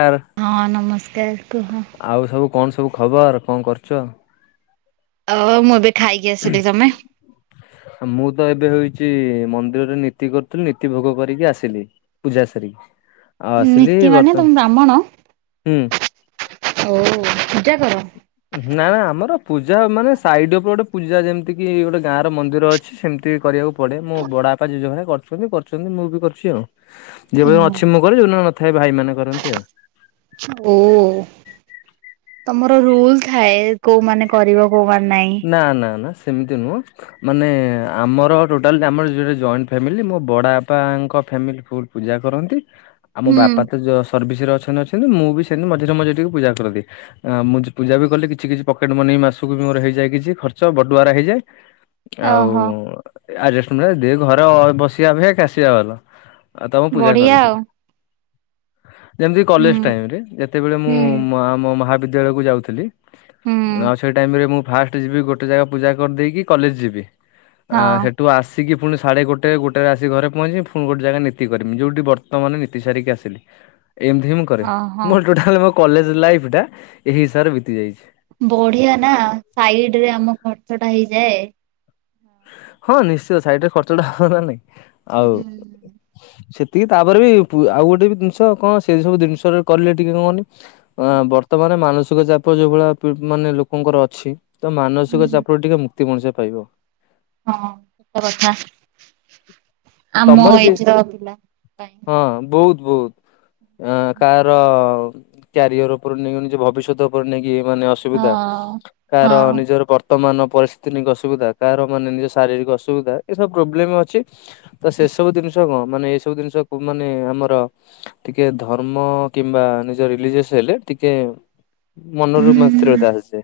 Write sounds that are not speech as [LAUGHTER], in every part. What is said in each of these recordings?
ଆଉ ହଁ ନମସ୍କାର କୁହ? ଆଉ ସବୁ କଣ ସବୁ ଖବର କଣ କରୁଛ? ଅ ମୁଁ ଏବେ ଖାଇକି ଆସିଲି ତମେ? ମୁଁ ତ ଏବେ ହେଉଛି ମନ୍ଦିରରେ ନୀତି କରୁଥିଲି ନୀତି ଭୋଗ କରିକି ଆସିଲି। ପୂଜା ସାରିକି, ଆଉ ଆସିଲି ନୀତି ମାନେ ବର୍ତ୍ତ ତମେ ହୁଁ। ହଉ ପୂଜା କର? ନା ନା ଆମର ପୂଜା ମାନେ ସାଇଡ୍ ଉପରେ ଗୋଟେ ପୂଜା ଯେମିତି କିି ଗୋଟେ ଗାଁ ର ମନ୍ଦିର ଅଛି। ସେମିତି ବି କରିବାକୁ ପଡ଼େ ମୋ ବଡ଼ ବାପା ଜେଜ ଭାଇ ମାନେ କରିଛନ୍ତି କରିଛନ୍ତି ମୁଁ ବି କରୁଛି ଆଉ। [INAUDIBLE] ଯେପର୍ଯ୍ଯନ୍ତ ଅଛି ମୁଁ କରେ ଯୋଉଦିନ ନଥାଏ ଭାଇମାନେ କରନ୍ତି ଆଉ। ଓ ତମର ରୁଲ୍ ଥାଏ କୋଉ ମାନେ କରିବ? କୋଉମାନେ ନାଇଁ। ନାଁ ନାଁ ନାଁ ସେମିତି ନୁହଁ। ମାନେ ଆମର ଟୋଟାଲି ଆମର ଜଏଣ୍ଟ ଫ୍ୟାମିଲି ମୋ ବଡ଼ ବାପାଙ୍କ ଫ୍ୟାମିଲି ଫୁଲ୍ ପୂଜା କରନ୍ତି ଆମ ହୁଁ ବାପା ସର୍ଭିସରେ ଅଛନ୍ତି ଅଛନ୍ତି, ମୁଁ ବି ସେମିତି ମଝିରେ ମଝିରେ ଟିକେ ପୂଜା କରନ୍ତି। ଆ ମୁଁ ପୂଜା ବି କଲେ କିଛି କିଛି ପକେଟ ମନି ମାସକୁ ମୋର ହେଇଯାଏ କିଛି ଖର୍ଚ୍ଚ ବଟୁଆରା ହେଇଯାଏ ଆଉ ଓହୋ ଆଡ୍ଜଷ୍ଟେମେ ଦେ ଘର ବସିବା ଅପେକ୍ଷା କାଶିବା ଭଲ। ଆଉ ତମ ପୂଜା ବଢିଆ ଆଉ। କରିଦିଏ। ଯେମିତି ହୁଁ କଲେଜ ଟାଇମ୍ ରେ ଯେତେବେଳେ ମୁଁ ହୁଁ ମୋ ଆମ ମହାବିଦ୍ୟାଳୟକୁ ଯାଉଥିଲି। ହୁଁ ଆଉ ସେଇ ଟାଇମ୍ ରେ ମୁଁ ଫାଷ୍ଟେ ଯିବି ଗୋଟେ ଜାଗା ପୂଜା କରିଦେଇକି କଲେଜ୍ ଯିବି। ହଁ ଆଁ ସେ ତୁ ଆସିକି ପୁଣି ସାଢେ ଗୋଟେ, ଗୋଟେ ଆସି ଘରେ ପହଞ୍ଚି ଫୁଣି ଗୋଟେ ଜାଗା ନିତି କରିମି ଯୋଉଠି ବର୍ତ୍ତମାନ ନିତି ସାରିକି ଆସିଲି। [INAUDIBLE] ଏମ୍ତି ହିଁ ମୁଁ କରେ ଓହୋ। ମୋ ଟୋଟାଲ୍ ମୋ କଲେଜ ଲାଇଫଟା ଏହି ହିସାବରେ ବିତିଯାଇଛି। ବଢିଆ ନା, ସାଇଡ୍ ରେ ଆମ ଖର୍ଚ୍ଚଟା ହେଇଯାଏ। ହଁ ନିଶ୍ଚୟ ସାଇଟ୍ ରେ ଖର୍ଚ୍ଚଟା ହବନା ନାଇଁ ଆଉ ହୁଁ ଟିକେ ତାପରେ ବି ଆଉ ଗୋଟେ ବି ଦିନସ କଣ ସେ ସବୁ ଦିନସରେ କଲେ ଟିକେ କଣନି ବର୍ତ୍ତମାନ ମାନସିକ ଚାପ ଯୋଉ ଭଳିଆ ମାନେ ଲୋକଙ୍କର ଅଛି। ତ ମାନସିକ ଚାପରୁ ଟିକେ ମୁକ୍ତି ମଣିଷ ପାଇବ। ହଁ ସତ କଥା। ଆମ ତମର ଏଜ କିଛ୍ ର ପିଲା। ପାଇଁ ହଁ ବହୁତ୍ ବହୁତ୍। ଆଁ କାହାର କ୍ୟାରିଅର ଉପରେ ନେଇଗନି ଯେ ଭବିଷ୍ୟତ ନେଇକି ମାନେ ହଁ ଅସୁବିଧା କାହାର ହଁ ନିଜର ପର ବର୍ତ୍ତମାନ ପରିସ୍ଥିତି ନେଇକି ଅସୁବିଧା, କାହାର ମାନେ ନିଜ ଶାରୀରିକ ଅସୁବିଧା ଏସବୁ ପ୍ରୋବ୍ଲେମ୍ ଅ ଛି ତ ସେ ସବୁ ଦିନିଷ କଣ ମାନେ ଏଇ ସବୁ ଦିନିଷ ମାନେ ଆମର ଟିକେ ଧର୍ମ କିମ୍ବା ନିଜ ରିଲିଜେସ୍ ହେଲେ ଟିକେ ମନରୁ ହୁଁ। ମସ୍ଥିରତା ଆସେ,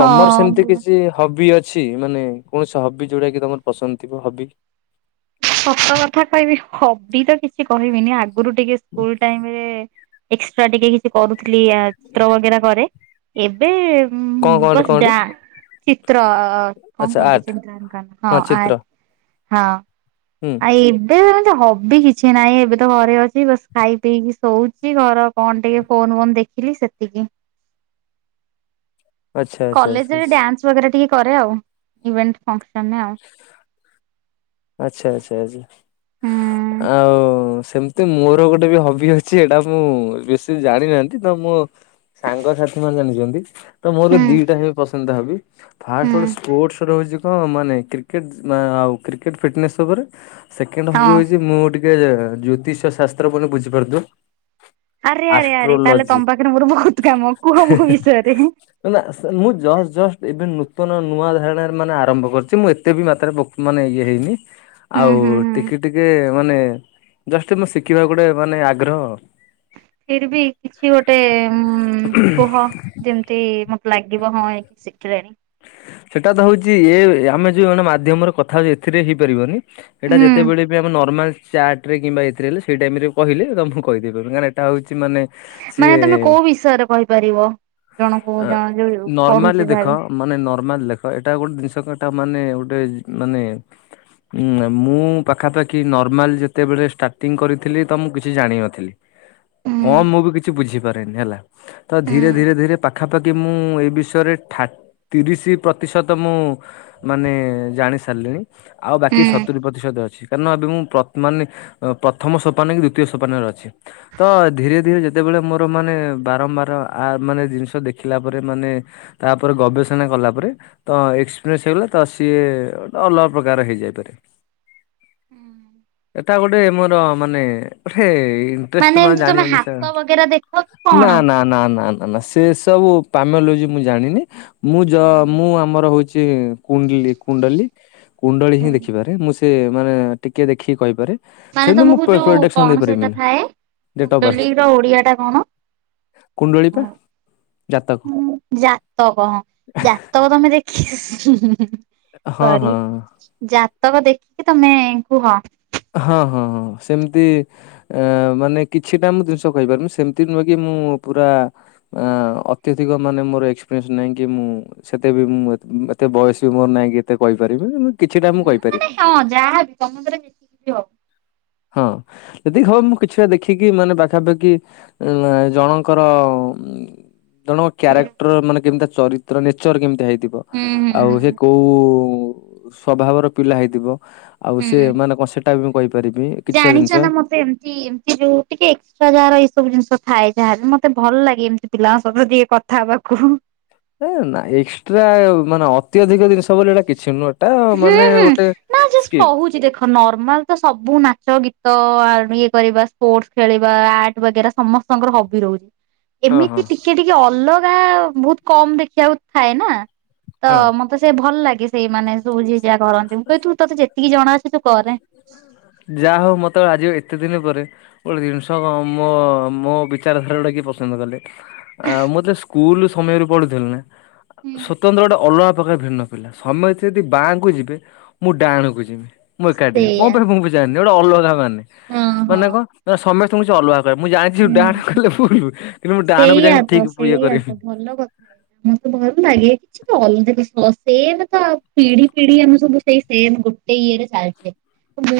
ତମର ସେମିତି ଭଲ। କିଛି ହବି ଅଛି? ଅଛି ମାନେ କୌଣସି ହବି ଯୋଉଟା କି ତମର ପସନ୍ଦ ଥିବ ହବି। ସତ କଥା କହିବି ହବି ତ କିଛି କହିବିନି ଆଗୁରୁ ଟିକେ ସ୍କୁଲ ଟାଇମ୍ ରେ ଏକ୍ସଟ୍ରା ଟିକେ କିଛି କରୁଥିଲି ଆ ଚିତ୍ର ବଗେରା କରେ। ଏବେ କଣ କଣଟେ ବସ୍ ଡା କଣଟେ ଚିତ୍ର। ଆଚ୍ଛା କଣ ଆର୍ଟ [UNINTELLIGIBLE] ହଁ ଆ ହଁ। ହୁଁ। ଆଉ ଏବେ ଏମନ୍ତି ହବି କିଛି ନାହିଁ ଏବେ ତ ଘରେ ଅଛି ବାସ୍ ଖାଇ ପିଇକି ଶୋଉଛି ଘର କଣ ଟିକେ ଫୋନ୍ ଫୋନ୍ ଦେଖିଲି ସେତିକି। ଆଚ୍ଛା ଆଚ୍ଛା ଆଚ୍ଛା କଲେଜେ ରେ ଡ୍ୟାନ୍ସ ବଗେରା ଟିକେ କରେ ଆଉ ଇଭେଣ୍ଟ୍ ଫଙ୍କ୍ ସନ୍ ରେ ଆଉ। ଆଚ୍ଛା, ଆଚ୍ଛା, ଆଛା ହୁଁ। ଆଉ ସେମନ୍ତି ମୋର ଗୋଟେ ବି ହବି ଅଛି ଏଇଟା ମୁଁ ବେଶୀ ଜାଣିନାହାନ୍ତି ତ ମୁଁ ସାଙ୍ଗ ସାାଥି ମାନେ ଜାଣିଛନ୍ତି ତ ମୋର ହୁଁ ଦିଟା ହିଁ ପସନ୍ଦ ହବି। ହୁଁ ଫାଷ୍ଟ୍ ଆଣ୍ଡ୍ ସ୍ପୋର୍ଟସ୍ ରହିଛି କଣ ମାନେ କ୍ରିକେଟ୍ ଆଉ କ୍ରିକେଟ୍ ଫିଟ୍ନେସ୍ ଉପରେ। ସେକେଣ୍ଡ୍ ହଁ। ହବି ହଉଛି ମୁଁ ଟିକେ ଜ୍ୟୋତିଷ ଶାସ୍ତ୍ର ବୋଲେ ବୁଝିପାରୁଥିବ। ଆରେ ଆରେ ଆରେ ତାହେଲେ ଆଷ୍ଟ୍ରୋଲୋଜି। ତମ ପାଖରେ ମୋର ବହୁତ କାମ କୁହ ମୋ ବିଷୟରେ। ମୁଁ ଜଷ୍ଟ ଜଷ୍ଟ ଏବେ ନୂତନ ନୂଆ ଧାରଣାରେ ମାନେ ଆରମ୍ଭ କରିଛି ମୁଁ ଏତ ଏତେ ବି ମାତ୍ରାରେ ମାନେ ଇଏ ହେଇନି ହୁଁ ଆଉ ହୁଁ ହୁଁ ଟିକେ ଟିକେ ମାନେ ଜଷ୍ଟ ମୁଁ ଶିଖିବାକୁ ଗୋଟେ ମାନେ ଆଗ୍ରହ। ଫିର ବି କିଛି ଗୋଟେ ଉ କୁହ ଯେମିତି ମ ଲାଗିବ ହଁ ଏଇ ଶିଖିଲାଣି। ସେଇଟା ତ ହଉଛି ଏ ଆମେ ଯଉ ଜଣେ ମାଧ୍ୟମରେ କଥା ହଉଚେ ଏଥିରେ ହେଇପାରିବନି। ଏଇଟା ହୁଁ ଯେତେବେଳେ ବି ଆମ ନର୍ମାଲ ଚାଟ ରେ କିମ୍ବା ଏଥିରେଲେ ସେଇ ଟାଇମ ରେ କହିଲେ ତ ମୁକୁଁ କହିଦେଇ ପାରିବି କ ଏଟା ହଉଛି ମାନେ ମାନେ ତମେ ସିଏ କୋଉ ବିଷୟରେ କହିପାରିବ ଜଣଙ୍କୁ ଜଣ ଯୋଉ ନର୍ମାଲି ପଢୁଛି ଭ ଦେଖ ମାନେ ନର୍ମାଲ ଲେଖ ଏଇଟା ଗୋଟେ ଜିନିଷ ଏଟା ମାନେ ଗୋଟେ ମାନେ ମୁଁ ପାଖାପାଖି ନର୍ମାଲ ଯେତେବେଳେ ଷ୍ଟାର୍ଟିଂ କରିଥିଲି ତ ମୁଁ କିଛି ଜାଣିନଥିଲି। ହୁଁ କଣ ମୁଁ ବି କିଛି ବୁଝିପାରେନି ହେଲା। ତ ହୁଁ ଧୀରେ ଧୀରେ ଧୀରେ ପାଖାପାଖି ମୁଁ ଏ ବିଷୟରେ ଠା ତିରିଶ ତିରିଶ ପ୍ରତିଶତ ମୁଁ ମାନେ ଜାଣି ସାରିଲିଣି ଆଉ ହୁଁ। ବାକି ସତୁରି ପ୍ରତିଶତ ଅଛି। କାରଣ ଏବେ ମୁଁ ମାନେ ପ୍ରଥମ ସୋପାନ କି ଦିତୀୟ ସୋପାନରେ ଅଛି। ତ ଧୀରେ ଧୀରେ ଯେତେବେଳେ ମୋର ମାନେ ବାରମ୍ବାର ଆ ମାନେ ଜିନିଷ ଦେଖିଲା ପରେ ମାନେ ତାପରେ ଗବେଷଣା କଲା ପରେ ତ ଏକ୍ସପିରିଏନ୍ସ ହେଇଗଲା ତ ସିଏ ଅଲଗା ପ୍ରକାର ହେଇଯାଇପାରେ। ଏଟା ଗୋଟେ ମୋର ମାନେ ଗୋଟେ ମାନେ ଇନଷ୍ଟ୍ର ମା ଏମିତି ତମେ ଜାଣିବା ନିଶା ହାତ ବଗେରା ଦେଖ କି କଣ? ସେ ସବୁ ପାମୋଲୋଜି ମୁଁ ଜାଣିନି ମୁଁ ଯ ହୁଁ ମୁଁ ଆ ଆମର ହଉଚି କୁଣ୍ଡଲି କୁଣ୍ଡଲି। କୁଣ୍ଡଳୀ ହିଁ ହୁଁ। ଦେଖିପାରେ ମୁଁ ସେ ମାନେ ଟିକେ ଦେଖିକି କହିପାରେ। ମାନେ ସେମିତି ମୁଁ ତମକୁ ପ୍ର ଯୋଉ ପ୍ରୋଡକ୍ସନ କଣ ସେଇଟା ଦେଇପାରିବିନି ଥାଏ କୁଣ୍ଡଲି ର ଓଡିଆ ଟା କଣ? କୁଣ୍ଡଳି ପା ହଁ ଜାତକ। ତକ ଜାତକ ତମେ ଦେଖି ହୁଁ ହୁଁ ହୁଁ ହଁ ସରି। ହଁ ଜାତକ ଦେଖିକି ତମେ କୁହ। ହଁ ହଁ ହଁ ସେମିତି ଏ ମାନେ କିଛିଟା ମୁଁ ଜିନିଷ କହିପାରେ ମୁଁ ସେମିତି ନୁହଁ କି ମୁଁ ପୁରା ଅତ୍ୟଧିକ ମାନେ ମୋର ଏକ୍ସପେରିଏନ୍ସ ନାହିଁ କି ମୁଁ ସେତେ ବି ମୁଁ ଏତେ ବୟସ ବି ମୋର ନାହିଁ କି ଏତେ କହିପାରିବି ମୁଁ କିଛିଟା ମୁଁ କହିପାରିବି। ଯାହାବ ତମ ଦ୍ୱାରା [UNINTELLIGIBLE] ହଁ ଯେତିକି ହବ ମୁଁ କିଛିଟା ଦେଖିକି ମାନେ ପାଖାପାଖି ଉଁ ଜଣଙ୍କର ଜଣଙ୍କ ହୁଁ କ୍ୟାରେକ୍ଟର ମାନେ କେମିତିଆ ଚରିତ୍ର ନେଚର କେମିତି ହେଇ ତିବ ହୁଁ ଆଉ ସେ ହୁଁ କୋଉ ସ୍ଵଭାବର ପିଲା ହେଇଥିବ? ଆଉ ସେ ମାନେ କଣ ସେଟା ବି ମୁଁ କହିପାରିବି। କିଛିଟା ଜିନିଷ ଜାଣିଚ ନା ମତେ ଏମତି ଏମତି ଯୋଉ ଟିକେ ଏକ୍ସଟ୍ରା ଯାହାର ଏଇ ସବୁ ଜିନିଷ ଥାଏ ଯାହାର ମତେ ଭଲ ଲାଗେ ଏମିତି ପିଲାଙ୍କ ସହିତ ଟିକେ କଥା ହବାକୁ। ଏ ନା ଏକ୍ସଟ୍ରା ମାନେ ଅତ୍ୟଧିକ ଜିନିଷ ବୋଲି ହେଟା କିଛି ନୁହଁ। ଟା ହୁଁ ମାନେ ହୁଁ ଗୋଟେ ନା ଜଷ୍ଟ ସ୍କିଲ୍। କହୁଛି ଦେଖ ନର୍ମାଲ ତ ସବୁ ନାଚ ଗୀତ ଇଏ କରିବା ସ୍ପୋର୍ଟସ୍ ଖେଳିବା ଆର୍ଟ ବଗେରା ସମ ସାଙ୍ଗର ହବି ରହୁଚି। ହଁ ଏମିତି ହଁ ଟିକେ ଟିକେ ଅଲଗା ବହୁତ କମ୍ ଦେଖିବାକୁ ଥାଏ ନା ହଁ। ତ ମତେ ସେ ଭଲ ଲାଗେ ସେଇମାନେ ସବୁ ଯିଏ ଯାହା କରନ୍ତି ମୁଁ [UNINTELLIGIBLE] ତୁ ତୋତେ ଯେତିକି ଜଣା ଅଛି ତୁ କରେ। ଯାହା ହଉ ମତେ ଆଜି ଏତେ ଦିନି ପରେ ଗୋଟେ ଜିନିଷ କ ମୋ ମୋ ବିଚାରଧାରା ଟା କିଏ ପସନ୍ଦ କଲେ। ଆ ମୁଁ ଯେତବେଳେ ସ୍କୁଲ ସମୟରୁ ପଢୁଥିଲି ନା ସ୍ଵତନ୍ତ୍ର ଗୋଟେ ଅଲଗା ପ୍ରକାର ଭିନ୍ନ ପିଲା ସମସ୍ତେ ଯଦି ବାଙ୍କୁ ଯିବେ ମୁଁ ଡାହାଣକୁ ଜିମି ମୁଁ ଏକାଟିଆ। କଣ ସେଇଆ ପାଇଁ ମୁଁ ବି ଜାଣିନି ଗୋଟେ ଅଲଗା ମାନେ ହଁ ହଁ। ମାନେ କଣ ନା ସମସ୍ତେ ଙ୍କୁ କିଛି ଅଲଗା ମୁଁ ଜାଣିଛି ଡ଼ାହାଣା ହୁଁ। କଲେ ଭୁଲୁ। ସେଇଆ ତ ସେଇଆ ତ ଭଲ କଥା ମୁଁ ତ ଘରୁ ମାଗେ। ଛି ତ ଅଲଗା ଦୋଷ ସେଆତ ପିଢି ପିଢି ଆମେ ସବୁ ସେଇ ସେମ ଗୋଟେ ଇଏରେ ଚାଲିଛେ।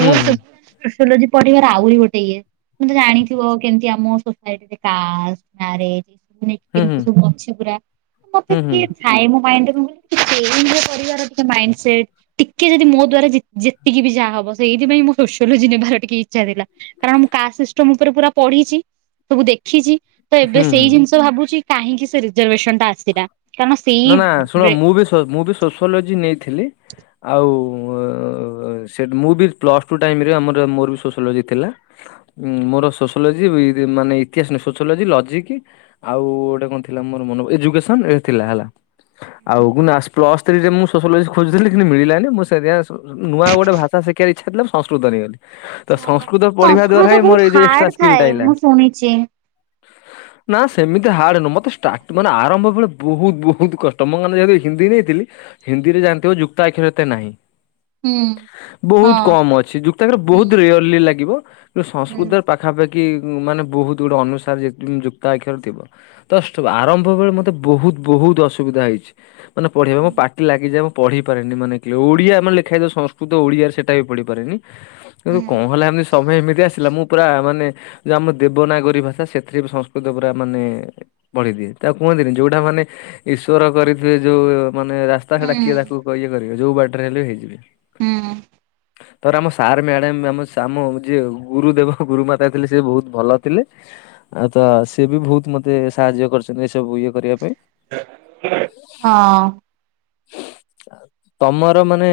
ହୁଁ ହୁଁ ସେଗୁଡା ଜୁଲୋଜୀ ପଢିବାର ଆହୁରି ଗୋଟେ ଇଏ ତମେ ତ ଜାଣିଥିବ କେମିତି ଆମ ସୋସାଇଟିରେ କାଷ୍ଟ ମ୍ୟାରେଜ୍ ଏ ସବୁ ନେଇକି ହୁଁ କେମିତି ସବୁ ଅଛି ପୁରା ମତେ ହୁଁ ହୁଁ ହୁଁ ଟିକେ ଥାଏ ମୋ ମାଇଣ୍ଡ ରେ କଣ କଇଲ [UNINTELLIGIBLE] କରିବାର ଟିକେ ମାଇଣ୍ଡ ସେଟ୍। ଟିକେ ଯଦି ମୋ ଦ୍ଵାର ଯେ-ଯେତିକି ବି ଯାହା ହବ ସେଇଥିପାଇଁ ମୁଁ ସୋସିଓଲୋଜି ନେବାର ଟିକେ ଇଚ୍ଛା ଥିଲା। କାରଣ ମୁଁ କାଷ୍ଟ ସିଷ୍ଟମ ଉପରେ ପୁରା ପଢିଛି ସବୁ ଦେଖିଛି। ତ ଏବେ ହୁଁ ହୁଁ ସେଇ ଜିନିଷ ଭାବୁଛି କାହିଁକି ସେ ରିଜର୍ଭେସନ ଟା ଆସିଲା? କାରଣ ସେଇ ନା ନା ଶୁଣ ବ୍ରେ ମୁଁ ବି ସୋ ମୁଁ ବି ସୋସିଓଲୋଜି ନେଇଥିଲି। ଆଉ ସେ ମୁଁ ବି ପ୍ଲସ୍ ଟୁ ଟାଇମରେ ଆମର ମୋର ବି ସୋସିଓଲୋଜି ଥିଲା। ଉ ମୋର ସୋସିଓଲୋଜି ଇ ମାନେ ଇତିହାସ ନୁହେଁ ସୋସିଓଲୋଜି ଲଜିକ୍ ଆଉ ଗୋଟେ କଣ ଥିଲା ମୋର ମନେ ପ ଏଜୁକେସନ ଏ ଥିଲା ହେଲା। ଆଉ ଗୁନା ପ୍ଲସ୍ ଥ୍ରୀ ରେ ମୁଁ ସୋସିଓଲୋଜି ଖୋଜୁଥିଲି କିନ୍ତୁ ମିଳିଲାନି ମୁଁ ସେଥିପାଇଁ ନୂଆ ଗୋଟେ ଭା ଷା ଶିଖିବାର ଇଚ୍ଛା ଥିଲା ମୁଁ ସଂସ୍କୃତ ନେଇଗଲି। ତ ସଂସ୍କୃତ ପଢିବା ଦ୍ଵାରା ସଂସ୍କୃତ ହିଁ ବହୁତ ମୋର ଏଇ ଯଉ ଏକ୍ସଟ୍ରା ହାର୍ଡ ସ୍କିଲ୍ ଟା ଥାଏ ଆଇଲା। ମୁଁ ଶୁଣିଛି। ନା ସେମିତି ହାର୍ଡ ନୁହଁ ମତେ ଷ୍ଟାର୍ଟ ମାନେ ଆରମ୍ଭ ବୁଳୁ ବହୁତ ବହୁ ବହୁତ କଷ୍ଟ ମୋ ମନେ ଯେହେତୁ ହିନ୍ଦୀ ନେଇଥିଲି ହିନ୍ଦୀ ରେ ଜାଣିଥିବ ଯୁକ୍ତା ଆକ୍ଷର ଏତେ ନାହିଁ। ହୁଁ ବହୁତ ହଁ। କମ ଅଛି ଯୁକ୍ତାକ୍ଷର ହୁଁ ବହୁତ ରେୟର୍ଲି ଲାଗିବ କିନ୍ତୁ ହୁଁ ସଂସ୍କୃତରେ ପା ପାଖାପାଖି ମାନେ ବହୁତ ଗୁଡେ ଅନୁସାରେ ଯୁକ୍ତାକ୍ଷର ଥିବ। ତଷ୍ଟ ଆରମ୍ଭ ବେଳେ ମତେ ବହୁତ ବହୁତ ଅସୁବିଧା ହେଇଛି ମାନେ ପଢେଇବା ମୋ ପା ଟି ଲାଗିଯାଏ ମୁଁ ପଢିପାରେନି ମାନେ କି ଲ ଓଡିଆ ମାନେ ଲେଖା ହେଇଥିବ ସଂସ୍କୃତ ଓଡ଼ିଆରେ ସେଟା ବି ପଢିପାରେନି। କିନ୍ତୁ ହୁଁ କଣ ହେଲା ଏମିତି ସମୟ ଏମିତି ଆସିଲା ମୁଁ ପୁରା ମାନେ ଯଉ ଆମ ଦେବନାଗରୀ ଭାଷା ସେଥିରେ ବି ସଂସ୍କୃତ ପୁରା ମାନେ ପଢିଦିଏ ତାକୁ କୁହନ୍ତିନି ଯଉଟା ମାନେ ଈଶ୍ୱର କରିଥିବେ ଯୋଉ ମାନେ ରାସ୍ତା ସେଟା ହୁଁ କିଏ ତାକୁ କ ଇଏ କରିବ ଯୋଉ ବାଟରେ ହେଲେ ହେଇଯିବେ। ହୁଁ ଥରେ ଆମ ସାର୍ ମ୍ୟାଡାମ ଆମ ସାମ ଯିଏ ଗୁରୁ ଦେବ ଗୁରୁମାତା ଥିଲେ ସେ ବହୁତ ଭଲ ଥିଲେ। ଆଉ ତ ସିଏ ବି ବହୁତ ମତେ ସାହାଯ୍ୟ କରିଛନ୍ତି ଏସବୁ ଇଏ କରି ହଁ। ଯାଉଛି। ତମର ମାନେ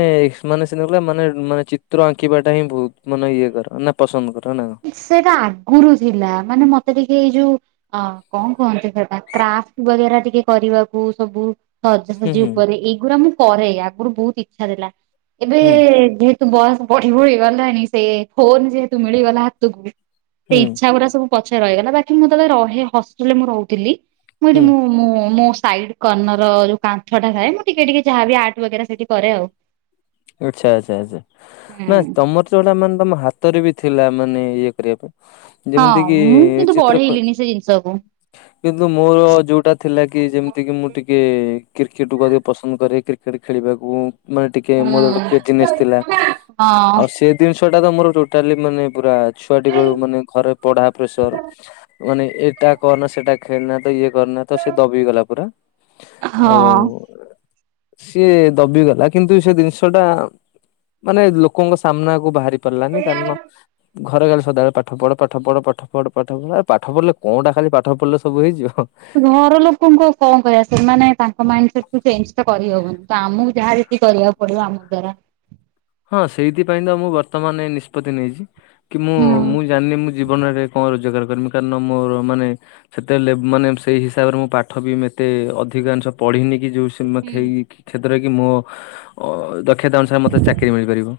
ମାନେ ସେ ନ କଲେ ମାନେ ମାନେ ଚିତ୍ର ଆଙ୍କିବା ଟା ହିଁ ବହୁତ ମନ ଇଏ କର ନା। ପସନ୍ଦ କର ନା। ସେଇଟା ଆଗୁରୁ ଥିଲା ମାନେ ମତେ ଟିକେ ଏଇ ଯୋଉ ଅ କଣ କୁହନ୍ତି ସେଟା କ୍ରାଫଟ୍ [UNINTELLIGIBLE] ଟିକେ କରିବାକୁ ସବୁ। ହୁଁ ସଜାସଜି ହୁଁ ଉପରେ ଏଗୁଡା ମୁଁ କରେ ଆଗୁରୁ ବହୁତ ଇଚ୍ଛା ଥିଲା ଏବେ ହୁଁ ଯେ ତ ବୟସ ବଢି ବଢି ଗଲାଣି ସେ ଫୋନ ଯେହେତୁ ମିଳିଗଲା ହାତକୁ ସେ ହୁଁ ଇଚ୍ଛା ଗୁରା ସବୁ ପଛେ ରହିଗଲା ବାକି ମୁଁ ଯେତେବେଳେ ରହେ ହଷ୍ଟେଲରେ ମୁଁ ରହୁଥିଲି ମୁଁ ଏଠି ହୁଁ ମୁଁ ମୁଁ ମୁଁ ସାଇଡ଼ କର୍ନର ଯୋଉ କାନ୍ଥ ଟା ଥାଏ ମୁଁ ଟିକେ ଟିକେ ଯାହାବି ଆର୍ଟ ବଗେରା ସେଠି କରେ ଆଉ। ଆଚ୍ଛା ଆଚ୍ଛା ଆଚ୍ଛା ନା ହୁଁ। ତମର ଯୋଉଟା ମାନେ ତମ ହାତରେ ବି ଥିଲା ମାନେ ଇଏ କରିବା ପାଇଁ ଯେମିତି ହଁ କିି ମୁଁ କିନ୍ତୁ ଚିତ୍ର କ ବଢେଇଲିନି ସେ ଜିନିଷକୁ। କିନ୍ତୁ ମୋର ଯୋଉଟା ଥିଲା କି ଯେମିତି କି ମୁଁ ଟିକେ କ୍ରିକେଟ କୁ ଅଧିକ ପସନ୍ଦ କରେ କ୍ରି କ୍ରିକେଟ ଖେଳିବାକୁ ମାନେ ଟିକେ ମୋର ଗୋଟେ ହୁଁ। କ୍ରେଜିନେସ୍ ଥିଲା ଆଉ ସେ ଜିନିଷ ଟା ତ ମୋର ଟୋଟାଲି ମାନେ ପୁରା ଛୁଆଟି ବେଳୁ ମାନେ ଘରେ ପଢା ପ୍ରେସର। ମାନେ ଏଟା କରନା ସେଟା ଖେଳନା ତ ଇଏ କରନା। ତ ସେ ଦବି ଗଲା ପୁରା ଆଉ ହଁ। ସିଏ ଦବିଗଲା କିନ୍ତୁ ସେ ଜିନିଷ ଟା ମାନେ ଲୋକଙ୍କ ସାମ୍ନାକୁ ବାହାରି ପାରିଲାନି କାରଣ ଘରେ ଖାଲି ସଦାବେଳେ ପାଠ ପଢ ପାଠ ପଢ଼ ପାଠ ପଢ ପାଠ ପଢ ଆ ପାଠ ପଢ଼ିଲେ କଣଟା ଖାଲି ପାଠ ପଢିଲେ ସବୁ ହେଇଯିବ। ଘର ଲୋକଙ୍କୁ ଆଉ କଣ କହିବା ସେମାନେ ତାଙ୍କ ମାଇଣ୍ଡ ସେଠୁ ଚେଞ୍ଜ ତ କରିହବନି ତ ଆମକୁ ଯାହା ଯେତିକି କରିବା ପଡିବ ଆମକୁ ଦ୍ୱାରା ହଁ ସେଇଥିପାଇଁ ତ ମୁଁ ବର୍ତ୍ତମାନ ନିଷ୍ପତି ନେଇଚି କି ମୁଁ ହୁଁ। ମୁଁ ଜାଣିନି ମୁଁ ଜୀବନରେ କଣ ରୋଜଗାର କରିବି କାରଣ ମୋର ମାନେ। ସେତେ ଲେବ୍ ମାନେ ସେଇ ହିସାବରେ ମୁଁ ପାଠ ବି ଏତେ ଅଧିକାଂଶ ପଢିନି କି ଯୋଉ ହୁଁ। ସିମକ୍ଷେଇ କ୍ଷେତରେ କି ମୋ ଅ ଦକ୍ଷତା ଅନୁସାରେ ମତେ ଚାକ୍ କିରି ମିଳିପାରିବ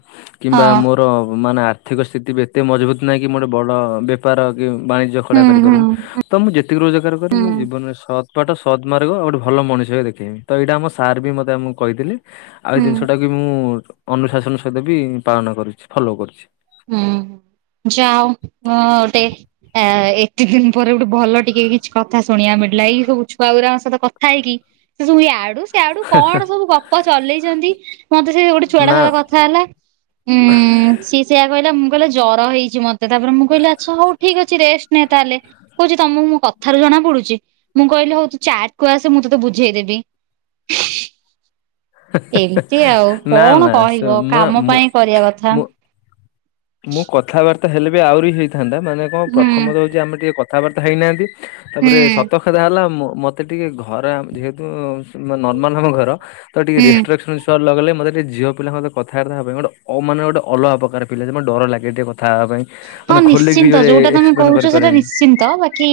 କିମ୍ବା ହଁ ମୋର ମାନେ ଆର୍ଥିକ ସ୍ଥିତି ବି ଏତେ ମଜବୁତ ନାହିଁ କି ମର ବଡ଼ ବେପ୍ ପାର କି ବାଣିଜ୍ୟ ଖଡା ହୁଁ ହୁଁ କରିପାରିବି ତ ମୁଁ ଯେତିକି ରୋଜଗାର କରେ ହୁଁ ମୁଁ ଜୀବନରେ ସତ୍ ବାଟ ସତମାର୍ଗ ଆଉ ଗୋଟେ ଭଲ ମଣିଷ ହେଇକି ଦେଖେଇବି ତ ଏଇଟା ଆମ ସାର୍ ବି ମତେ ଆମକୁ କହିଥିଲେ। ଆଉ ଏଇ ହୁଁ। ଜିନିଷଟା କି ମୁଁ ଅନୁଶାସନ ସହିତ ବି ପାଳନ କରୁଚି ଫଲୋ କରୁଚି। ହୁଁ ଯା ହଉ ଅଁ ଗୋଟେ ଆ ଏତେ ଦିନ ପରେ ଗୋଟେ ଭଲ ଟିକେ କିଛି କଥା ଶୁଣିବାକୁ ମିଳିଲା ଏଇ ସବୁ ଛୁଆଗୁରାଙ୍କ ସହିତ କଥା ହେଇକି। ସବୁ ଇଆଡୁ ସିଆଡୁ କଣ ସବୁ ଗପ ଚଲେଇଚନ୍ତି। ମୋତେ ସେ ଗୋଟେ ଛୁଆଟା ନା ସହ କଥା କଥା ହେଲା। ଉଁ ସିଏ ସେଇଆ କହିଲା। ମୁଁ କହିଲା ଜର ହେଇଚି ମତେ। ତାପରେ ମୁଁ କହିଲି ଆଚ୍ଛା ହଉ ଠିକ ଅଛି ରେଷ୍ଟ ନିଅ ତାହେଲେ। କହୁଚି ତମକୁ ମୋ କଥାରୁ ଜଣା ପଡୁଚି। ମୁଁ କହିଲି ହଉ ତୁ ଚାଟ କୁ ଆସେ ମୁଁ ତୋତେ ବୁଝେଇଦେବି। [UNINTELLIGIBLE] ଏମିତି ଆଉ ନା କଣ ନା କହିବ କାମ ମୁଁ ପାଇଁ କରିବା କଥା। ମୁଁ ମୁଁ କଥାବାର୍ତ୍ତା ହେଲେ ବି ଆହୁରି ହେଇଥାନ୍ତା ମାନେ କଣ ହୁଁ ପ୍ରଥମ ତ ହଉଚି ଆମେ ଟିକେ କଥାବାର୍ତ୍ତା ହେଇନାହାନ୍ତି। ହୁଁ ତାପରେ ସତ ହେଲା ହେଲା ମୋତେ ଟିକେ ଖରା ଯେହେତୁ ନର୍ମାଲ ଆମ ଘର। ତା ହୁଁ ରିଷ୍ଟ୍ରେକ୍ସନ। ସ ଲଗଲେ ମୋତେ ଟିକେ ଝିଅପିଲାଙ୍କ ସହିତ କଥାବାର୍ତ୍ତା ହେବା ପାଇଁ ଗୋଟେ ଅ ମାନେ ଗୋଟେ ଅଲଗା ପ୍ରକାର ଫିଲ ଆସେ ମାନେ ଡରଲାଗେ ଟିକେ କଥା ହେବା ପାଇଁ। ମାନେ ହଁ ଖୋଲିକି ନିଶ୍ଚିନ୍ତ ଯୋଉ ଯୋଉଟା ତମେ ଏକ୍ସପ୍ଲେନ କହୁଚ ସେଟା କରିପାରେନି ନିଶ୍ଚିନ୍ତ ବାକି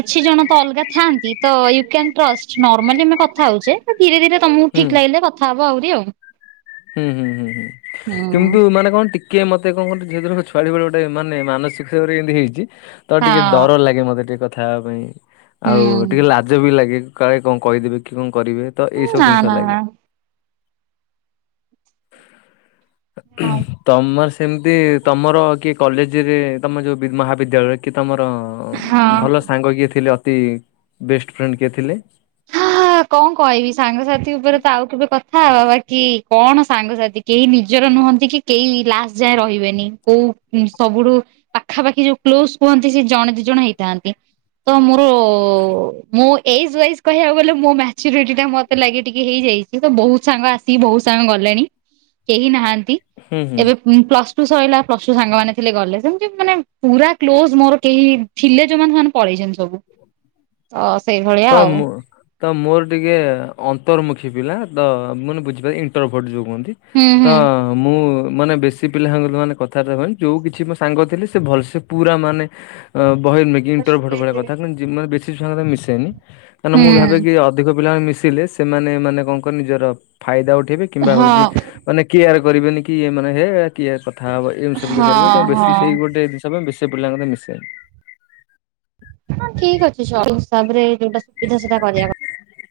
କିଛି ଜଣ ତ ଅଲଗା ଥାଆନ୍ତି ତ ଇଏ ଫ୍ରେଣ୍ଡ ଟ୍ରଷ୍ଟ ନର୍ମାଲି ଆମେ କଥା ହଉଚେ। ଧୀରେ ଧୀରେ ତମକୁ ହୁଁ। ଠିକ୍ ଲାଗିଲେ କଥା ହବ ଆହୁରି ଆଉ। ହୁଁ ହୁଁ ହୁଁ ହୁଁ ହୁଁ। କିନ୍ତୁ ମାନେ କଣକି। କିଏ ମୋତେ କଣ କରୁ ଯେହେତୁ ଛୁଆଟି ବେଳୁ ଗୋଟେ ମାନେ ମାନସିକ ଭାବେ ଏମିତି ହେଇଚି। ତ ଟିକେ ହଁ ଡର ଲାଗେ ମୋତେ ଟିକେ କଥା ହେବା ପାଇଁ। ଆଉ ଟିକେ ହୁଁ ଲାଜ ବି ଲାଗେ କାଳେ କଣ କହିଦେବେ କି କଣ କରିବେ। ତ ଏଇ ସବୁ ନା ଜିନିଷ ନା ନା ଲାଗେ। ହୁଁ ତମ ସେ। ସେମିତି ତମର କିଏ କଲେଜରେ ତମ ଯେଉଁ ମହାବିଦ୍ୟାଳୟରେ କି ତମର ହଁ। ଭଲ ସାଙ୍ଗ କିଏ ଥିଲେ। ଅତି ବେଷ୍ଟ ଫ୍ରେଣ୍ଡ କିଏ ଥିଲେ? ହା କଣ କହିବି ସାଙ୍ଗସାଥି ଉପରେ ତ ଆଉ କେବେ କଥାହବା। ବାକି କଣ ସାଙ୍ଗସାଥି। କେହି ନିଜର ନୁହନ୍ତି କି କେହି ଲାଷ୍ଟ ଯାଏ ରହିବେନି। କୋଉ ସବୁଠୁ ପାଖାପାଖି ଯୋଉ କ୍ଲୋଜ କୁହନ୍ତି ସେ ଜଣେ ଦି ଜଣ ହେଇଥାନ୍ତି। ତ ମୋର ମୁଁ ଏଜ୍ ୱାଇଜ କହିବାକୁ ଗଲେ ମୋ ମ୍ୟାଚୁରିଟି ଟା ମତେ ଲାଗେ ଟିକେ ହେଇଯାଇଚି। ତ ବହୁତ ସାଙ୍ଗ ଆସିକି ବହୁତ ସାଙ୍ଗ ଗଲେଣି। କେହି ନାହାନ୍ତି ହୁଁ ହୁଁ। ଏବେ - ପ୍ଲସ ଟୁ ସରିଲା ପ୍ଲସଟୁ ସାଙ୍ଗମାନେ ଥିଲେ ଗଲେ। ସେମତି ମାନେ ପୁରା କ୍ଲୋଜ ମୋର କେହି ଥିଲେ ଯୋଉମାନେ ସେମାନେ ପଳେଇଚନ୍ତି ସବୁ। ଅ ସେଇଭଳି। ତ ମୁଁ ତ ମୋର ଟିକେ ଅନ୍ତର୍ମୁଖୀ ପିଲା ତ ମାନେ ବୁଝିପାରେ ଇଣ୍ଟରଭୋଟ ଯୋଉ କୁହନ୍ତି। ହୁଁ ତ ହୁଁ। ମୁଁ ମାନେ ବେଶୀ ସେ ପିଲା ସାଙ୍ଗ ମାନେ କଥାବାର୍ତ୍ତା ଯୋଉ କିଛି ମୋ ସାଙ୍ଗ ଥିଲେ ସେ ଭଲସେ ପୁରା ମାନେ ଅ ବହେ ଇଣ୍ଟର ଭଟ ଭଳି କଥା ହୁଁ ମାନେ ଯ ମାନେ ବେଶୀ ସାଙ୍ଗ ତ ମିଶେନି ମାନେ ମୁଁ ଭାବେକି ଅଧିକ ପିଲାମାନେ ମିଶିଲେ ସେମାନେ ମାନେ କଣ କହିଲ ନିଜର ଫାଇଦା ଉଠେଇବେ। ହଁ କିମ୍ବା ହଉଚି ହଁ ମାନେ କେୟାର କରିବେନି କି ମାନେ ହେ କିଏ କଥା ହବ ଏମତି ସେମିତି କରିବେ ହଁ ତ ବେଶୀ ସେଇ ହଁ ଗୋଟେ ଜିନିଷ ପାଇଁ ବେଶୀ ପିଲାଙ୍କ ସହ ମିଶେନି। ହଁ ଠିକ ଅଛି ସବୁ ହିସାବରେ ଯୋଉଟା ସୁବିଧା ସେଟା କରିବା କଥା।